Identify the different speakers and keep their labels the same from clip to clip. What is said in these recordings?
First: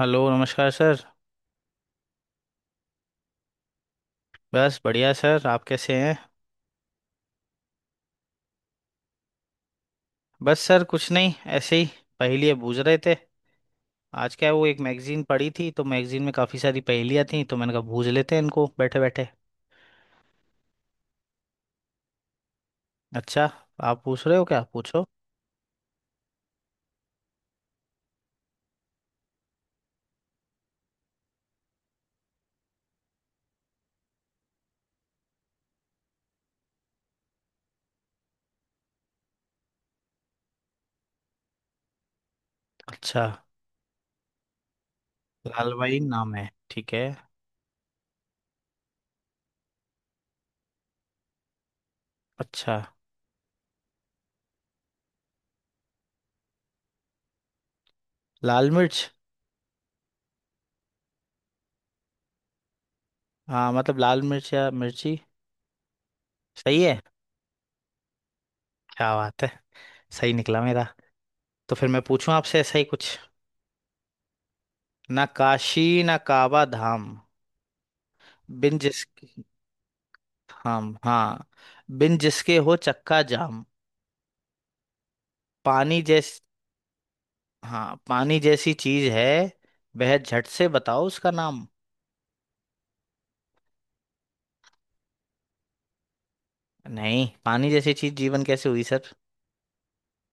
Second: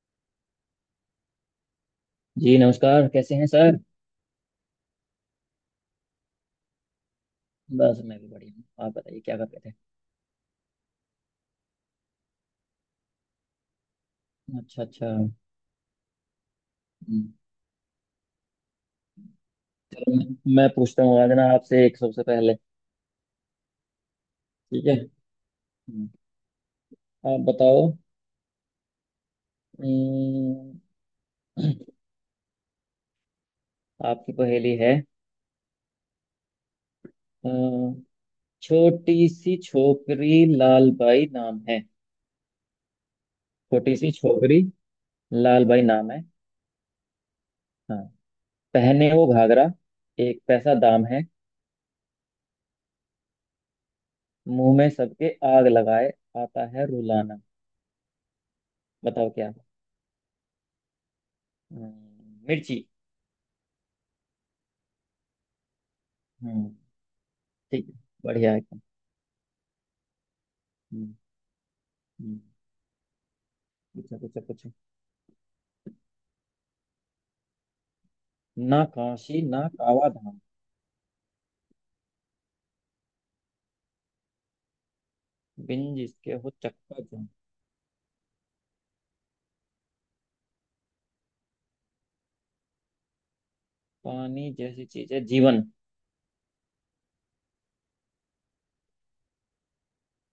Speaker 1: Hello नमस्कार sir.
Speaker 2: Ji नमस्कार। कैसे हैं सर?
Speaker 1: बस बढ़िया सर, आप कैसे हैं।
Speaker 2: बस मैं भी बढ़िया हूँ। आप बताइए क्या कर रहे थे?
Speaker 1: बस सर कुछ नहीं, ऐसे ही पहेलियाँ बूझ रहे थे। आज क्या है वो एक
Speaker 2: अच्छा अच्छा।
Speaker 1: मैगजीन
Speaker 2: हम्म।
Speaker 1: पढ़ी थी, तो मैगजीन में काफ़ी सारी पहेलियाँ थी तो मैंने कहा बूझ लेते हैं इनको बैठे बैठे।
Speaker 2: चलो मैं पूछता हूँ आज ना आपसे एक सबसे पहले।
Speaker 1: अच्छा, आप पूछ रहे हो, क्या
Speaker 2: ठीक है।
Speaker 1: पूछो।
Speaker 2: हम्म। आप बताओ। हम्म। आपकी पहेली है। अ, छोटी सी छोकरी लाल बाई नाम है।
Speaker 1: अच्छा,
Speaker 2: छोटी सी छोकरी लाल
Speaker 1: लाल
Speaker 2: बाई
Speaker 1: भाई
Speaker 2: नाम है।
Speaker 1: नाम है, ठीक है।
Speaker 2: हाँ, पहने वो घाघरा, एक पैसा दाम है।
Speaker 1: अच्छा,
Speaker 2: मुंह में सबके आग लगाए, आता है रुलाना।
Speaker 1: लाल मिर्च।
Speaker 2: बताओ क्या। मिर्ची।
Speaker 1: हाँ मतलब लाल मिर्च या मिर्ची।
Speaker 2: हम्म।
Speaker 1: सही है।
Speaker 2: ठीक है। बढ़िया है एकदम।
Speaker 1: क्या बात है, सही निकला मेरा।
Speaker 2: हम्म।
Speaker 1: तो फिर मैं पूछूं
Speaker 2: हम्म।
Speaker 1: आपसे ऐसा ही कुछ।
Speaker 2: पूछो पूछो पूछो।
Speaker 1: ना काशी ना काबा धाम, बिन
Speaker 2: ना
Speaker 1: जिस
Speaker 2: काशी ना कावा धाम,
Speaker 1: हम, हाँ, बिन जिसके हो चक्का जाम,
Speaker 2: बिन
Speaker 1: पानी जैस
Speaker 2: जिसके हो चक्का जाम।
Speaker 1: हाँ, पानी जैसी चीज है, वह झट से बताओ उसका नाम।
Speaker 2: पानी जैसी चीज है जीवन।
Speaker 1: नहीं, पानी जैसी चीज जीवन कैसे हुई सर।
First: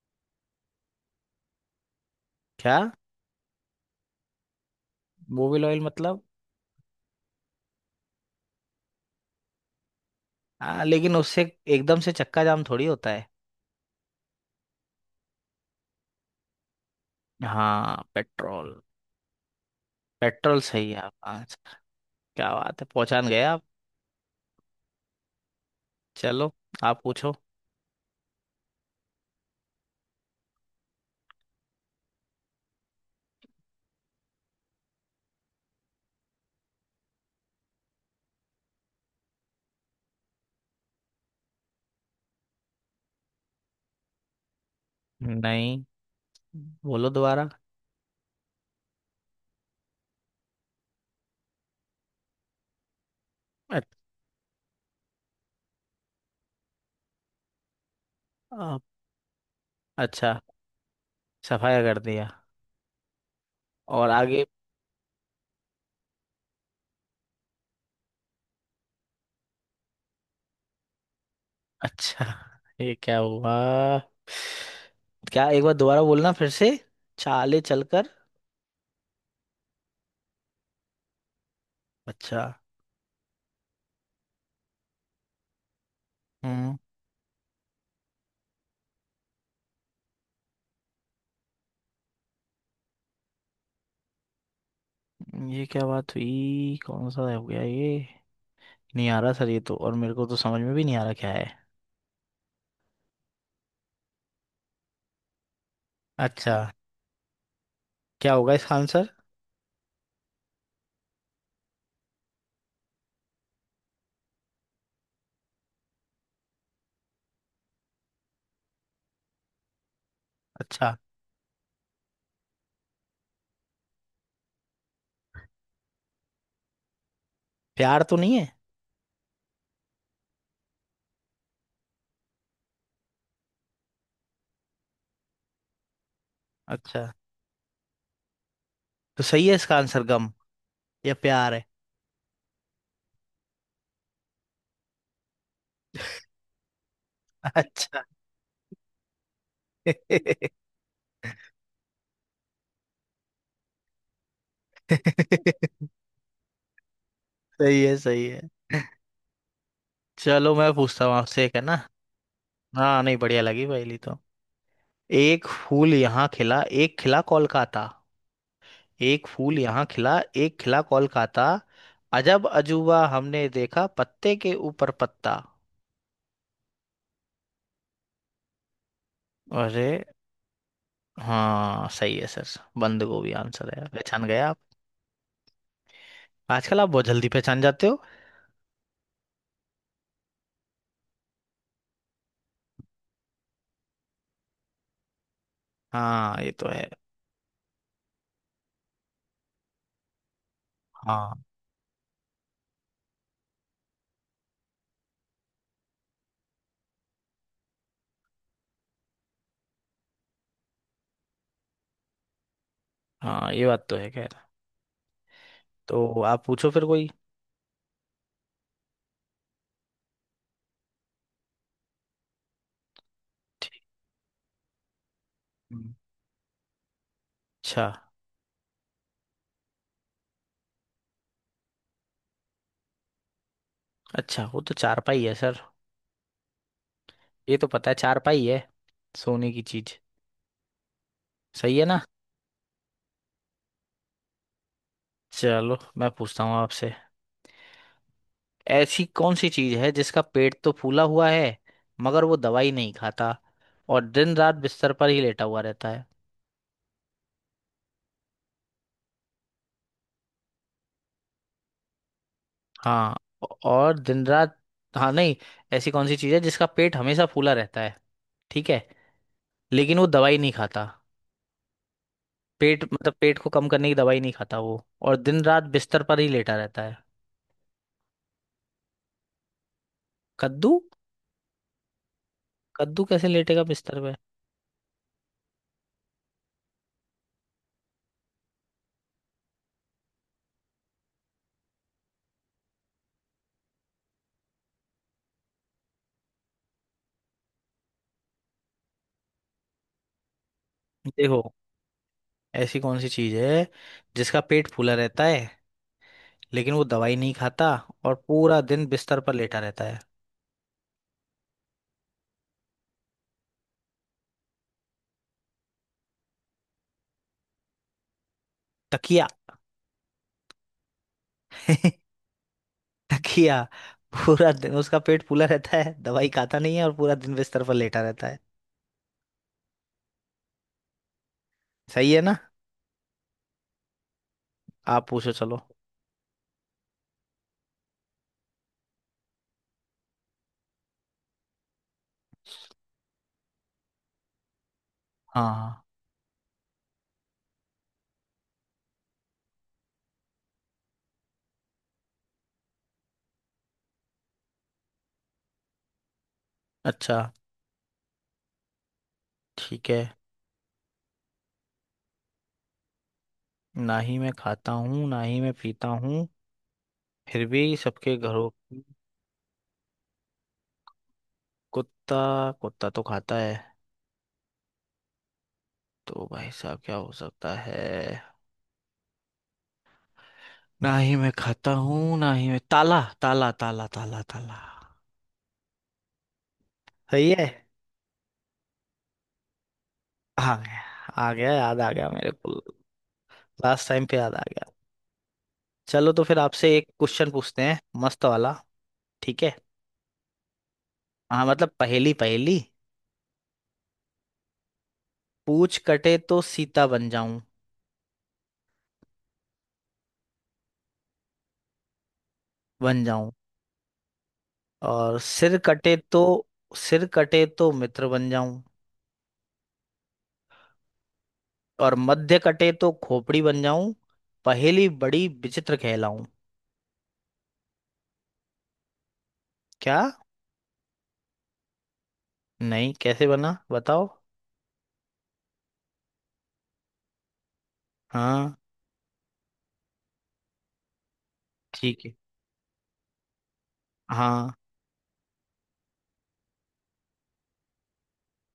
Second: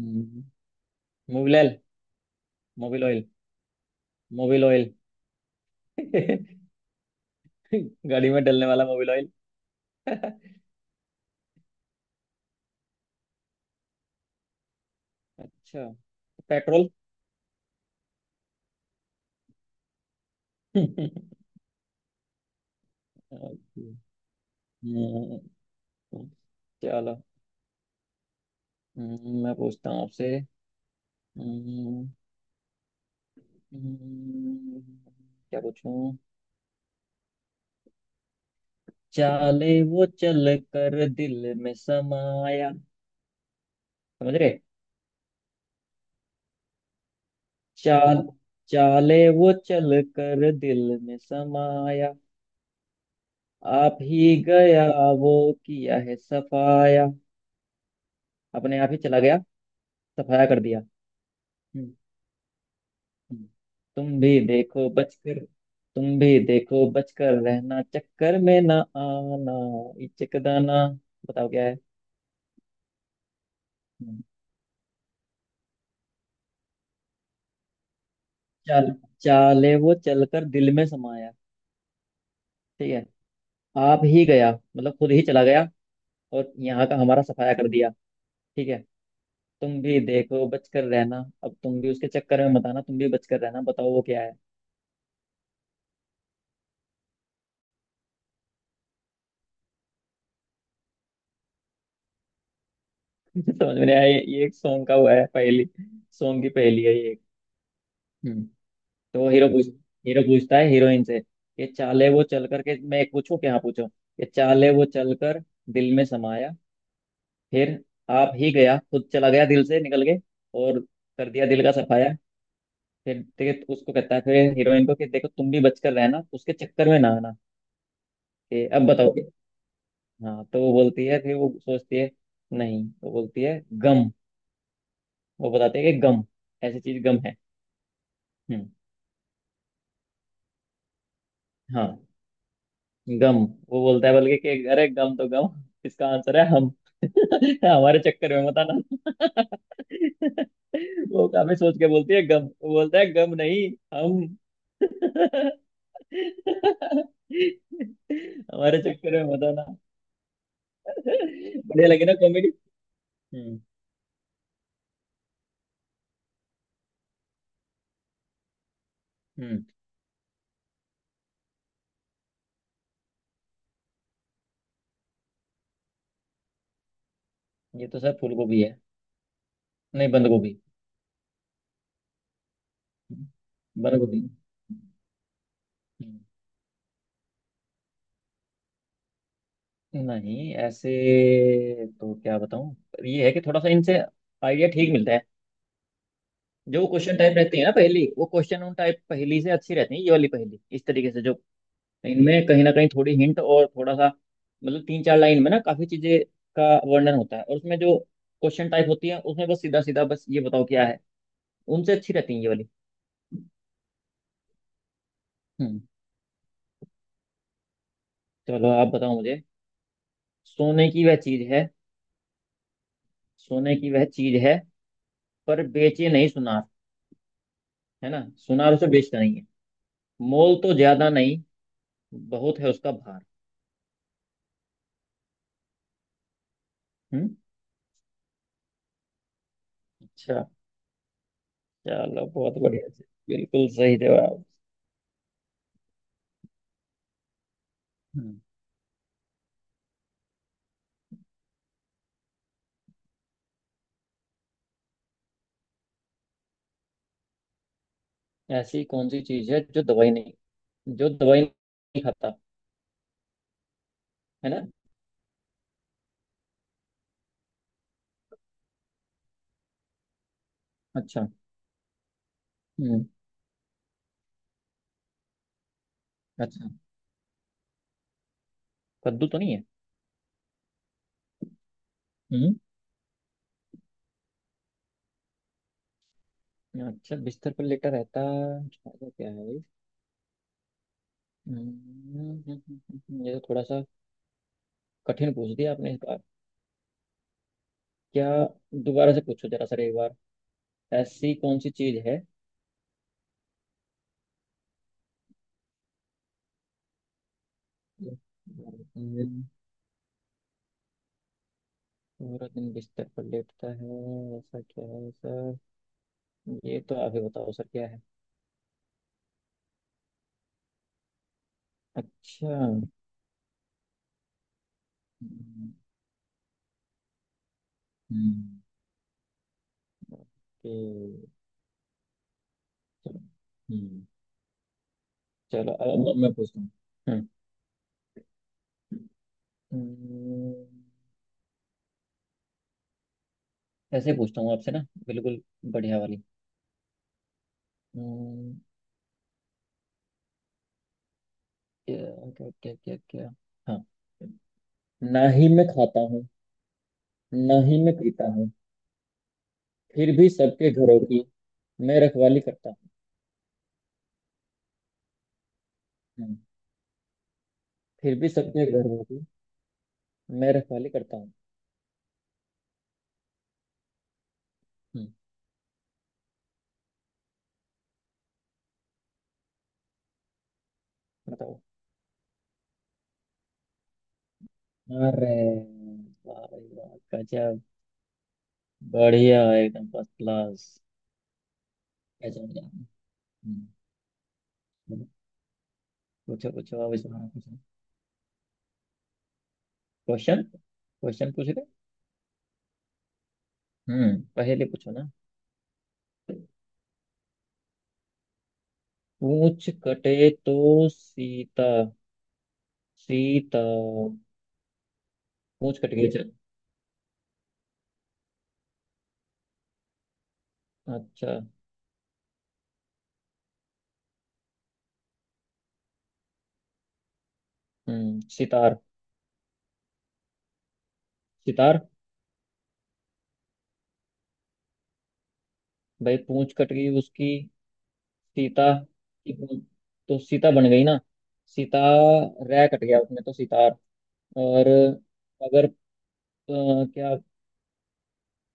Speaker 2: हम्म, मोबिल ऑयल।
Speaker 1: क्या,
Speaker 2: मोबिल ऑयल। Mobil oil.
Speaker 1: बोबिल ऑयल मतलब।
Speaker 2: गाड़ी में डलने वाला मोबिल ऑयल।
Speaker 1: हाँ लेकिन उससे एकदम से चक्का जाम थोड़ी होता है।
Speaker 2: अच्छा, पेट्रोल।
Speaker 1: हाँ पेट्रोल, पेट्रोल सही है आप आंसर। क्या बात है, पहचान गए आप।
Speaker 2: हम्म। तो
Speaker 1: चलो आप
Speaker 2: चलो।
Speaker 1: पूछो।
Speaker 2: मैं पूछता हूँ आपसे। हम्म। हम्म। क्या पूछूं? चाले वो चल कर दिल में समाया। समझ रहे?
Speaker 1: नहीं, बोलो दोबारा।
Speaker 2: चाल चाले वो चल कर दिल में समाया,
Speaker 1: अ-
Speaker 2: आप ही गया वो, किया है सफाया, अपने
Speaker 1: आप-
Speaker 2: आप ही चला गया,
Speaker 1: अच्छा,
Speaker 2: सफाया कर दिया।
Speaker 1: सफाया
Speaker 2: हम्म।
Speaker 1: कर दिया।
Speaker 2: हम्म।
Speaker 1: और
Speaker 2: तुम भी
Speaker 1: आगे।
Speaker 2: देखो बचकर तुम भी देखो बचकर रहना, चक्कर में ना आना। ये चकदाना, बताओ क्या है।
Speaker 1: अच्छा, ये क्या हुआ।
Speaker 2: हम्म।
Speaker 1: क्या, एक बार दोबारा बोलना फिर से, चाले चलकर।
Speaker 2: चाल चाले वो चलकर दिल में समाया,
Speaker 1: अच्छा।
Speaker 2: ठीक है, आप ही गया, मतलब खुद ही चला गया और
Speaker 1: हम्म।
Speaker 2: यहाँ का हमारा सफाया कर दिया। ठीक है। तुम भी देखो बचकर रहना। अब तुम भी उसके चक्कर में मत आना, तुम भी बचकर रहना। बताओ वो क्या है।
Speaker 1: ये क्या बात हुई, कौन सा हो गया ये। नहीं आ रहा सर ये, तो और मेरे को तो समझ में भी नहीं आ रहा क्या है।
Speaker 2: समझ में नहीं आया? ये एक सॉन्ग का हुआ है पहली। सॉन्ग की
Speaker 1: अच्छा,
Speaker 2: पहली है ये एक।
Speaker 1: क्या
Speaker 2: हम्म।
Speaker 1: होगा इसका आंसर।
Speaker 2: तो वो हीरो पूछता है हीरोइन से कि चाले वो चल करके, मैं एक पूछूं क्या, हाँ पूछो, कि चाले वो चल कर दिल में समाया, फिर आप ही गया, खुद चला गया दिल से निकल के, और
Speaker 1: अच्छा,
Speaker 2: कर दिया दिल का सफाया। फिर देखिए उसको कहता है, फिर हीरोइन को, कि देखो तुम भी बचकर रहना, उसके चक्कर में ना आना।
Speaker 1: प्यार तो नहीं है।
Speaker 2: कि अब बताओ। हाँ, तो वो बोलती है, फिर वो सोचती है, नहीं वो बोलती है गम, वो बताती है कि गम, ऐसी चीज
Speaker 1: अच्छा,
Speaker 2: गम है। हम्म।
Speaker 1: तो सही है इसका आंसर गम या प्यार है।
Speaker 2: हाँ गम। वो बोलता है बल्कि कि अरे गम तो गम, इसका आंसर है हम। हमारे
Speaker 1: अच्छा।
Speaker 2: चक्कर में मत आना। वो काफी सोच के बोलती है गम, वो बोलता है गम नहीं, हम।
Speaker 1: सही है, सही है।
Speaker 2: हमारे चक्कर में मत आना।
Speaker 1: चलो मैं पूछता हूँ आपसे एक, है ना।
Speaker 2: बढ़िया लगी ना कॉमेडी?
Speaker 1: हाँ नहीं, बढ़िया
Speaker 2: हम्म।
Speaker 1: लगी पहली तो। एक फूल यहाँ खिला एक खिला कोलकाता। एक फूल
Speaker 2: हम्म।
Speaker 1: यहाँ खिला एक खिला कोलकाता, अजब अजूबा हमने देखा पत्ते के ऊपर पत्ता।
Speaker 2: ये तो सर फूल गोभी है,
Speaker 1: अरे,
Speaker 2: नहीं बंद गोभी।
Speaker 1: हाँ सही है सर, बंद गोभी आंसर है,
Speaker 2: बंद गोभी।
Speaker 1: पहचान गए आप। आजकल आप बहुत जल्दी पहचान जाते हो।
Speaker 2: नहीं ऐसे तो क्या बताऊं, ये है कि थोड़ा सा इनसे आइडिया ठीक मिलता है।
Speaker 1: हाँ ये तो
Speaker 2: जो
Speaker 1: है।
Speaker 2: क्वेश्चन टाइप रहती है ना पहेली, वो क्वेश्चन उन टाइप पहेली से अच्छी रहती है ये वाली पहेली। इस तरीके से
Speaker 1: हाँ,
Speaker 2: जो इनमें कहीं ना कहीं थोड़ी हिंट और थोड़ा सा, मतलब तीन चार लाइन में ना, काफी चीजें का वर्णन होता है। और उसमें जो क्वेश्चन टाइप होती है, उसमें बस सीधा सीधा, बस ये बताओ क्या है, उनसे अच्छी रहती है ये वाली।
Speaker 1: हाँ ये बात तो है, खैर।
Speaker 2: हम्म।
Speaker 1: तो आप पूछो फिर कोई।
Speaker 2: चलो आप बताओ मुझे। सोने की वह चीज है। सोने
Speaker 1: ठीक।
Speaker 2: की वह चीज है, पर
Speaker 1: हम्म।
Speaker 2: बेचे नहीं सुनार।
Speaker 1: अच्छा।
Speaker 2: है ना। सुनार उसे बेचता नहीं है। मोल तो ज्यादा नहीं, बहुत है उसका भार।
Speaker 1: अच्छा, वो तो चारपाई है सर,
Speaker 2: हम्म।
Speaker 1: ये तो पता है चारपाई है, सोने की चीज,
Speaker 2: अच्छा।
Speaker 1: सही है ना।
Speaker 2: चलो, बहुत बढ़िया। बिल्कुल सही जवाब।
Speaker 1: चलो मैं पूछता हूँ आपसे,
Speaker 2: हम्म।
Speaker 1: ऐसी कौन सी चीज है जिसका पेट तो फूला हुआ है, मगर वो दवाई नहीं खाता, और दिन रात बिस्तर पर ही लेटा हुआ रहता है।
Speaker 2: ऐसी कौन सी चीज है जो दवाई नहीं खाता।
Speaker 1: हाँ, और दिन
Speaker 2: है
Speaker 1: रात,
Speaker 2: ना।
Speaker 1: हाँ नहीं, ऐसी कौन सी चीज है जिसका पेट हमेशा फूला रहता है, ठीक है, लेकिन वो दवाई नहीं खाता,
Speaker 2: अच्छा।
Speaker 1: पेट
Speaker 2: हम्म।
Speaker 1: मतलब पेट को कम करने की दवाई नहीं खाता वो, और दिन रात बिस्तर पर ही लेटा
Speaker 2: अच्छा,
Speaker 1: रहता है।
Speaker 2: कद्दू तो नहीं है।
Speaker 1: कद्दू,
Speaker 2: हम्म।
Speaker 1: कद्दू कैसे लेटेगा बिस्तर पे।
Speaker 2: अच्छा, बिस्तर पर लेटा रहता, ऐसा क्या है भाई? हम्म। ये तो थोड़ा सा कठिन पूछ दिया आपने इस बार। क्या, दोबारा से पूछो जरा सर एक बार। ऐसी
Speaker 1: देखो,
Speaker 2: कौन सी चीज है।
Speaker 1: ऐसी कौन सी चीज है जिसका पेट फूला रहता है, लेकिन वो दवाई नहीं खाता, और पूरा दिन बिस्तर पर
Speaker 2: हम्म।
Speaker 1: लेटा रहता है।
Speaker 2: पूरा दिन बिस्तर पर लेटता है, ऐसा क्या है सर? ये तो आप ही बताओ सर क्या है।
Speaker 1: तकिया।
Speaker 2: अच्छा।
Speaker 1: तकिया, पूरा दिन उसका पेट फूला
Speaker 2: हम्म।
Speaker 1: रहता है, दवाई खाता नहीं है, और पूरा दिन बिस्तर पर लेटा रहता है,
Speaker 2: हम्म, ओके।
Speaker 1: सही है ना।
Speaker 2: चलो। हम्म।
Speaker 1: आप पूछो चलो।
Speaker 2: चलो अब चलो मैं पूछता हूँ। हम्म। हम्म, ऐसे ही पूछता हूँ आपसे ना, बिल्कुल
Speaker 1: हाँ।
Speaker 2: बढ़िया वाली। हम्म। क्या क्या क्या क्या क्या। हाँ, ना ही मैं खाता हूँ,
Speaker 1: अच्छा।
Speaker 2: ना ही मैं पीता हूँ,
Speaker 1: ठीक है।
Speaker 2: फिर भी सबके घरों की मैं रखवाली करता हूँ।
Speaker 1: ना ही मैं खाता हूँ ना ही मैं पीता हूँ,
Speaker 2: हम्म।
Speaker 1: फिर भी सबके
Speaker 2: फिर भी
Speaker 1: घरों
Speaker 2: सबके
Speaker 1: की-।
Speaker 2: घरों की मैं रखवाली करता हूँ।
Speaker 1: कुत्ता, कुत्ता तो खाता है,
Speaker 2: हम्म,
Speaker 1: तो भाई साहब क्या हो सकता है। ना ही मैं
Speaker 2: बताओ।
Speaker 1: खाता हूँ ना ही मैं ताला, ताला ताला ताला ताला।
Speaker 2: अरे, वाह भाई वाह।
Speaker 1: सही है।
Speaker 2: गजब, बढ़िया एकदम फर्स्ट
Speaker 1: आ
Speaker 2: क्लास।
Speaker 1: गया, आ गया याद आ गया मेरे
Speaker 2: गजब
Speaker 1: को,
Speaker 2: गजब। हम्म।
Speaker 1: लास्ट टाइम पे याद आ गया। चलो तो फिर
Speaker 2: पूछो
Speaker 1: आपसे
Speaker 2: पूछो,
Speaker 1: एक
Speaker 2: अब इस बार
Speaker 1: क्वेश्चन
Speaker 2: पूछो।
Speaker 1: पूछते हैं, मस्त वाला। ठीक है।
Speaker 2: क्वेश्चन, क्वेश्चन
Speaker 1: हाँ
Speaker 2: पूछ रहे?
Speaker 1: मतलब पहेली पहेली,
Speaker 2: हम्म, पहले पूछो ना।
Speaker 1: पूछ कटे तो सीता बन जाऊं,
Speaker 2: पूछ कटे तो सीता।
Speaker 1: बन जाऊं,
Speaker 2: सीता?
Speaker 1: और सिर
Speaker 2: पूछ कट
Speaker 1: कटे
Speaker 2: गई,
Speaker 1: तो,
Speaker 2: अच्छा।
Speaker 1: सिर कटे तो मित्र बन जाऊं,
Speaker 2: अच्छा।
Speaker 1: और मध्य कटे तो खोपड़ी बन जाऊं, पहेली बड़ी विचित्र कहलाऊं।
Speaker 2: हम्म, सितार।
Speaker 1: क्या,
Speaker 2: सितार।
Speaker 1: नहीं कैसे बना बताओ।
Speaker 2: भाई पूंछ कट गई उसकी,
Speaker 1: हाँ।
Speaker 2: सीता की पूंछ, तो सीता बन गई ना, सीता।
Speaker 1: ठीक है।
Speaker 2: रह कट गया उसमें तो सितार।
Speaker 1: हाँ,
Speaker 2: और अगर क्या,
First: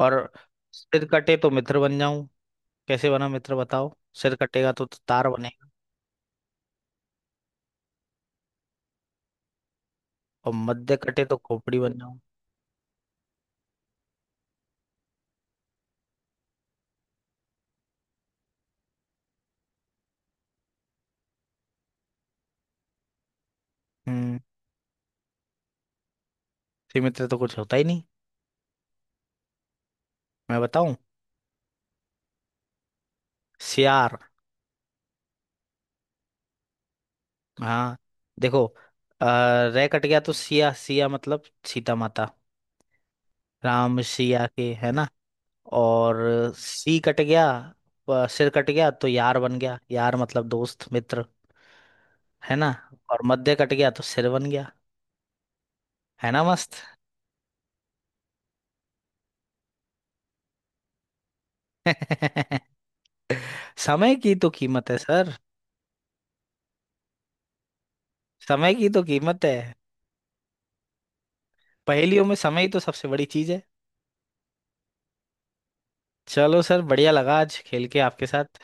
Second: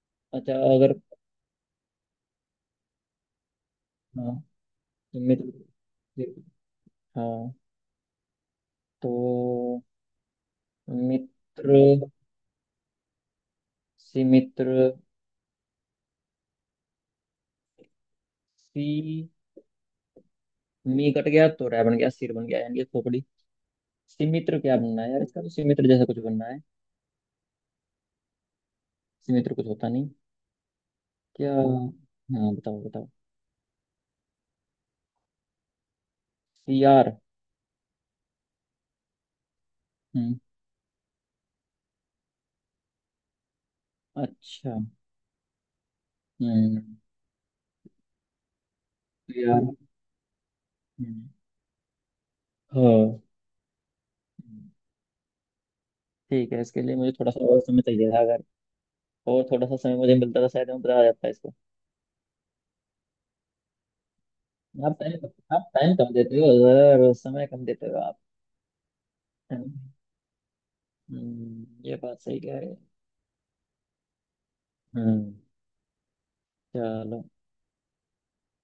Speaker 1: और
Speaker 2: अच्छा अगर।
Speaker 1: सिर कटे तो मित्र बन जाऊं, कैसे बना मित्र बताओ,
Speaker 2: हाँ,
Speaker 1: सिर कटेगा तो
Speaker 2: तो
Speaker 1: तार
Speaker 2: मित्र।
Speaker 1: बनेगा,
Speaker 2: हाँ, तो
Speaker 1: और मध्य कटे तो खोपड़ी
Speaker 2: मित्र।
Speaker 1: बन जाऊं।
Speaker 2: सी मित्र, सी, मी कट गया तो रै बन गया, सिर बन गया यानी ये खोपड़ी।
Speaker 1: हम्म।
Speaker 2: सिमित्र क्या बनना है यार, इसका तो सिमित्र जैसा कुछ बनना है।
Speaker 1: सीमित तो कुछ होता ही नहीं।
Speaker 2: सिमित्र कुछ होता नहीं।
Speaker 1: मैं बताऊं,
Speaker 2: क्या, हाँ बताओ बताओ।
Speaker 1: सियार।
Speaker 2: सियार।
Speaker 1: हाँ, देखो, अ, रह कट गया तो
Speaker 2: हम्म।
Speaker 1: सिया, सिया मतलब सीता माता, राम सिया के,
Speaker 2: अच्छा।
Speaker 1: है ना। और
Speaker 2: हम्म,
Speaker 1: सी कट गया, सिर कट गया तो यार बन
Speaker 2: सियार।
Speaker 1: गया, यार मतलब दोस्त मित्र,
Speaker 2: हम्म।
Speaker 1: है ना।
Speaker 2: हाँ।
Speaker 1: और मध्य कट गया तो सिर बन
Speaker 2: हम्म।
Speaker 1: गया, है ना,
Speaker 2: ठीक है,
Speaker 1: मस्त।
Speaker 2: इसके लिए मुझे थोड़ा सा और समय चाहिए था। अगर और थोड़ा सा समय मुझे मिलता था, शायद मैं बता जाता इसको।
Speaker 1: समय की तो कीमत है
Speaker 2: आप टाइम
Speaker 1: सर।
Speaker 2: आप टाइम कम देते हो, और समय कम देते हो आप।
Speaker 1: समय की तो कीमत है,
Speaker 2: ये बात
Speaker 1: पहेलियों में
Speaker 2: सही कह
Speaker 1: समय ही
Speaker 2: रहे हैं।
Speaker 1: तो सबसे बड़ी चीज है।
Speaker 2: हम्म।
Speaker 1: चलो सर, बढ़िया
Speaker 2: चलो,
Speaker 1: लगा आज खेल के आपके साथ।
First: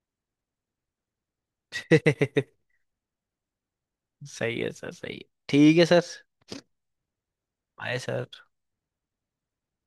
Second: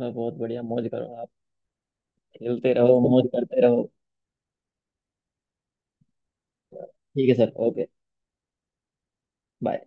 Speaker 2: मतलब बहुत बढ़िया, मौज करो आप। खेलते रहो, मौज करते रहो।
Speaker 1: सही है सर, सही है, ठीक है सर।
Speaker 2: ठीक है sir, okay,
Speaker 1: bye sir.
Speaker 2: Bye.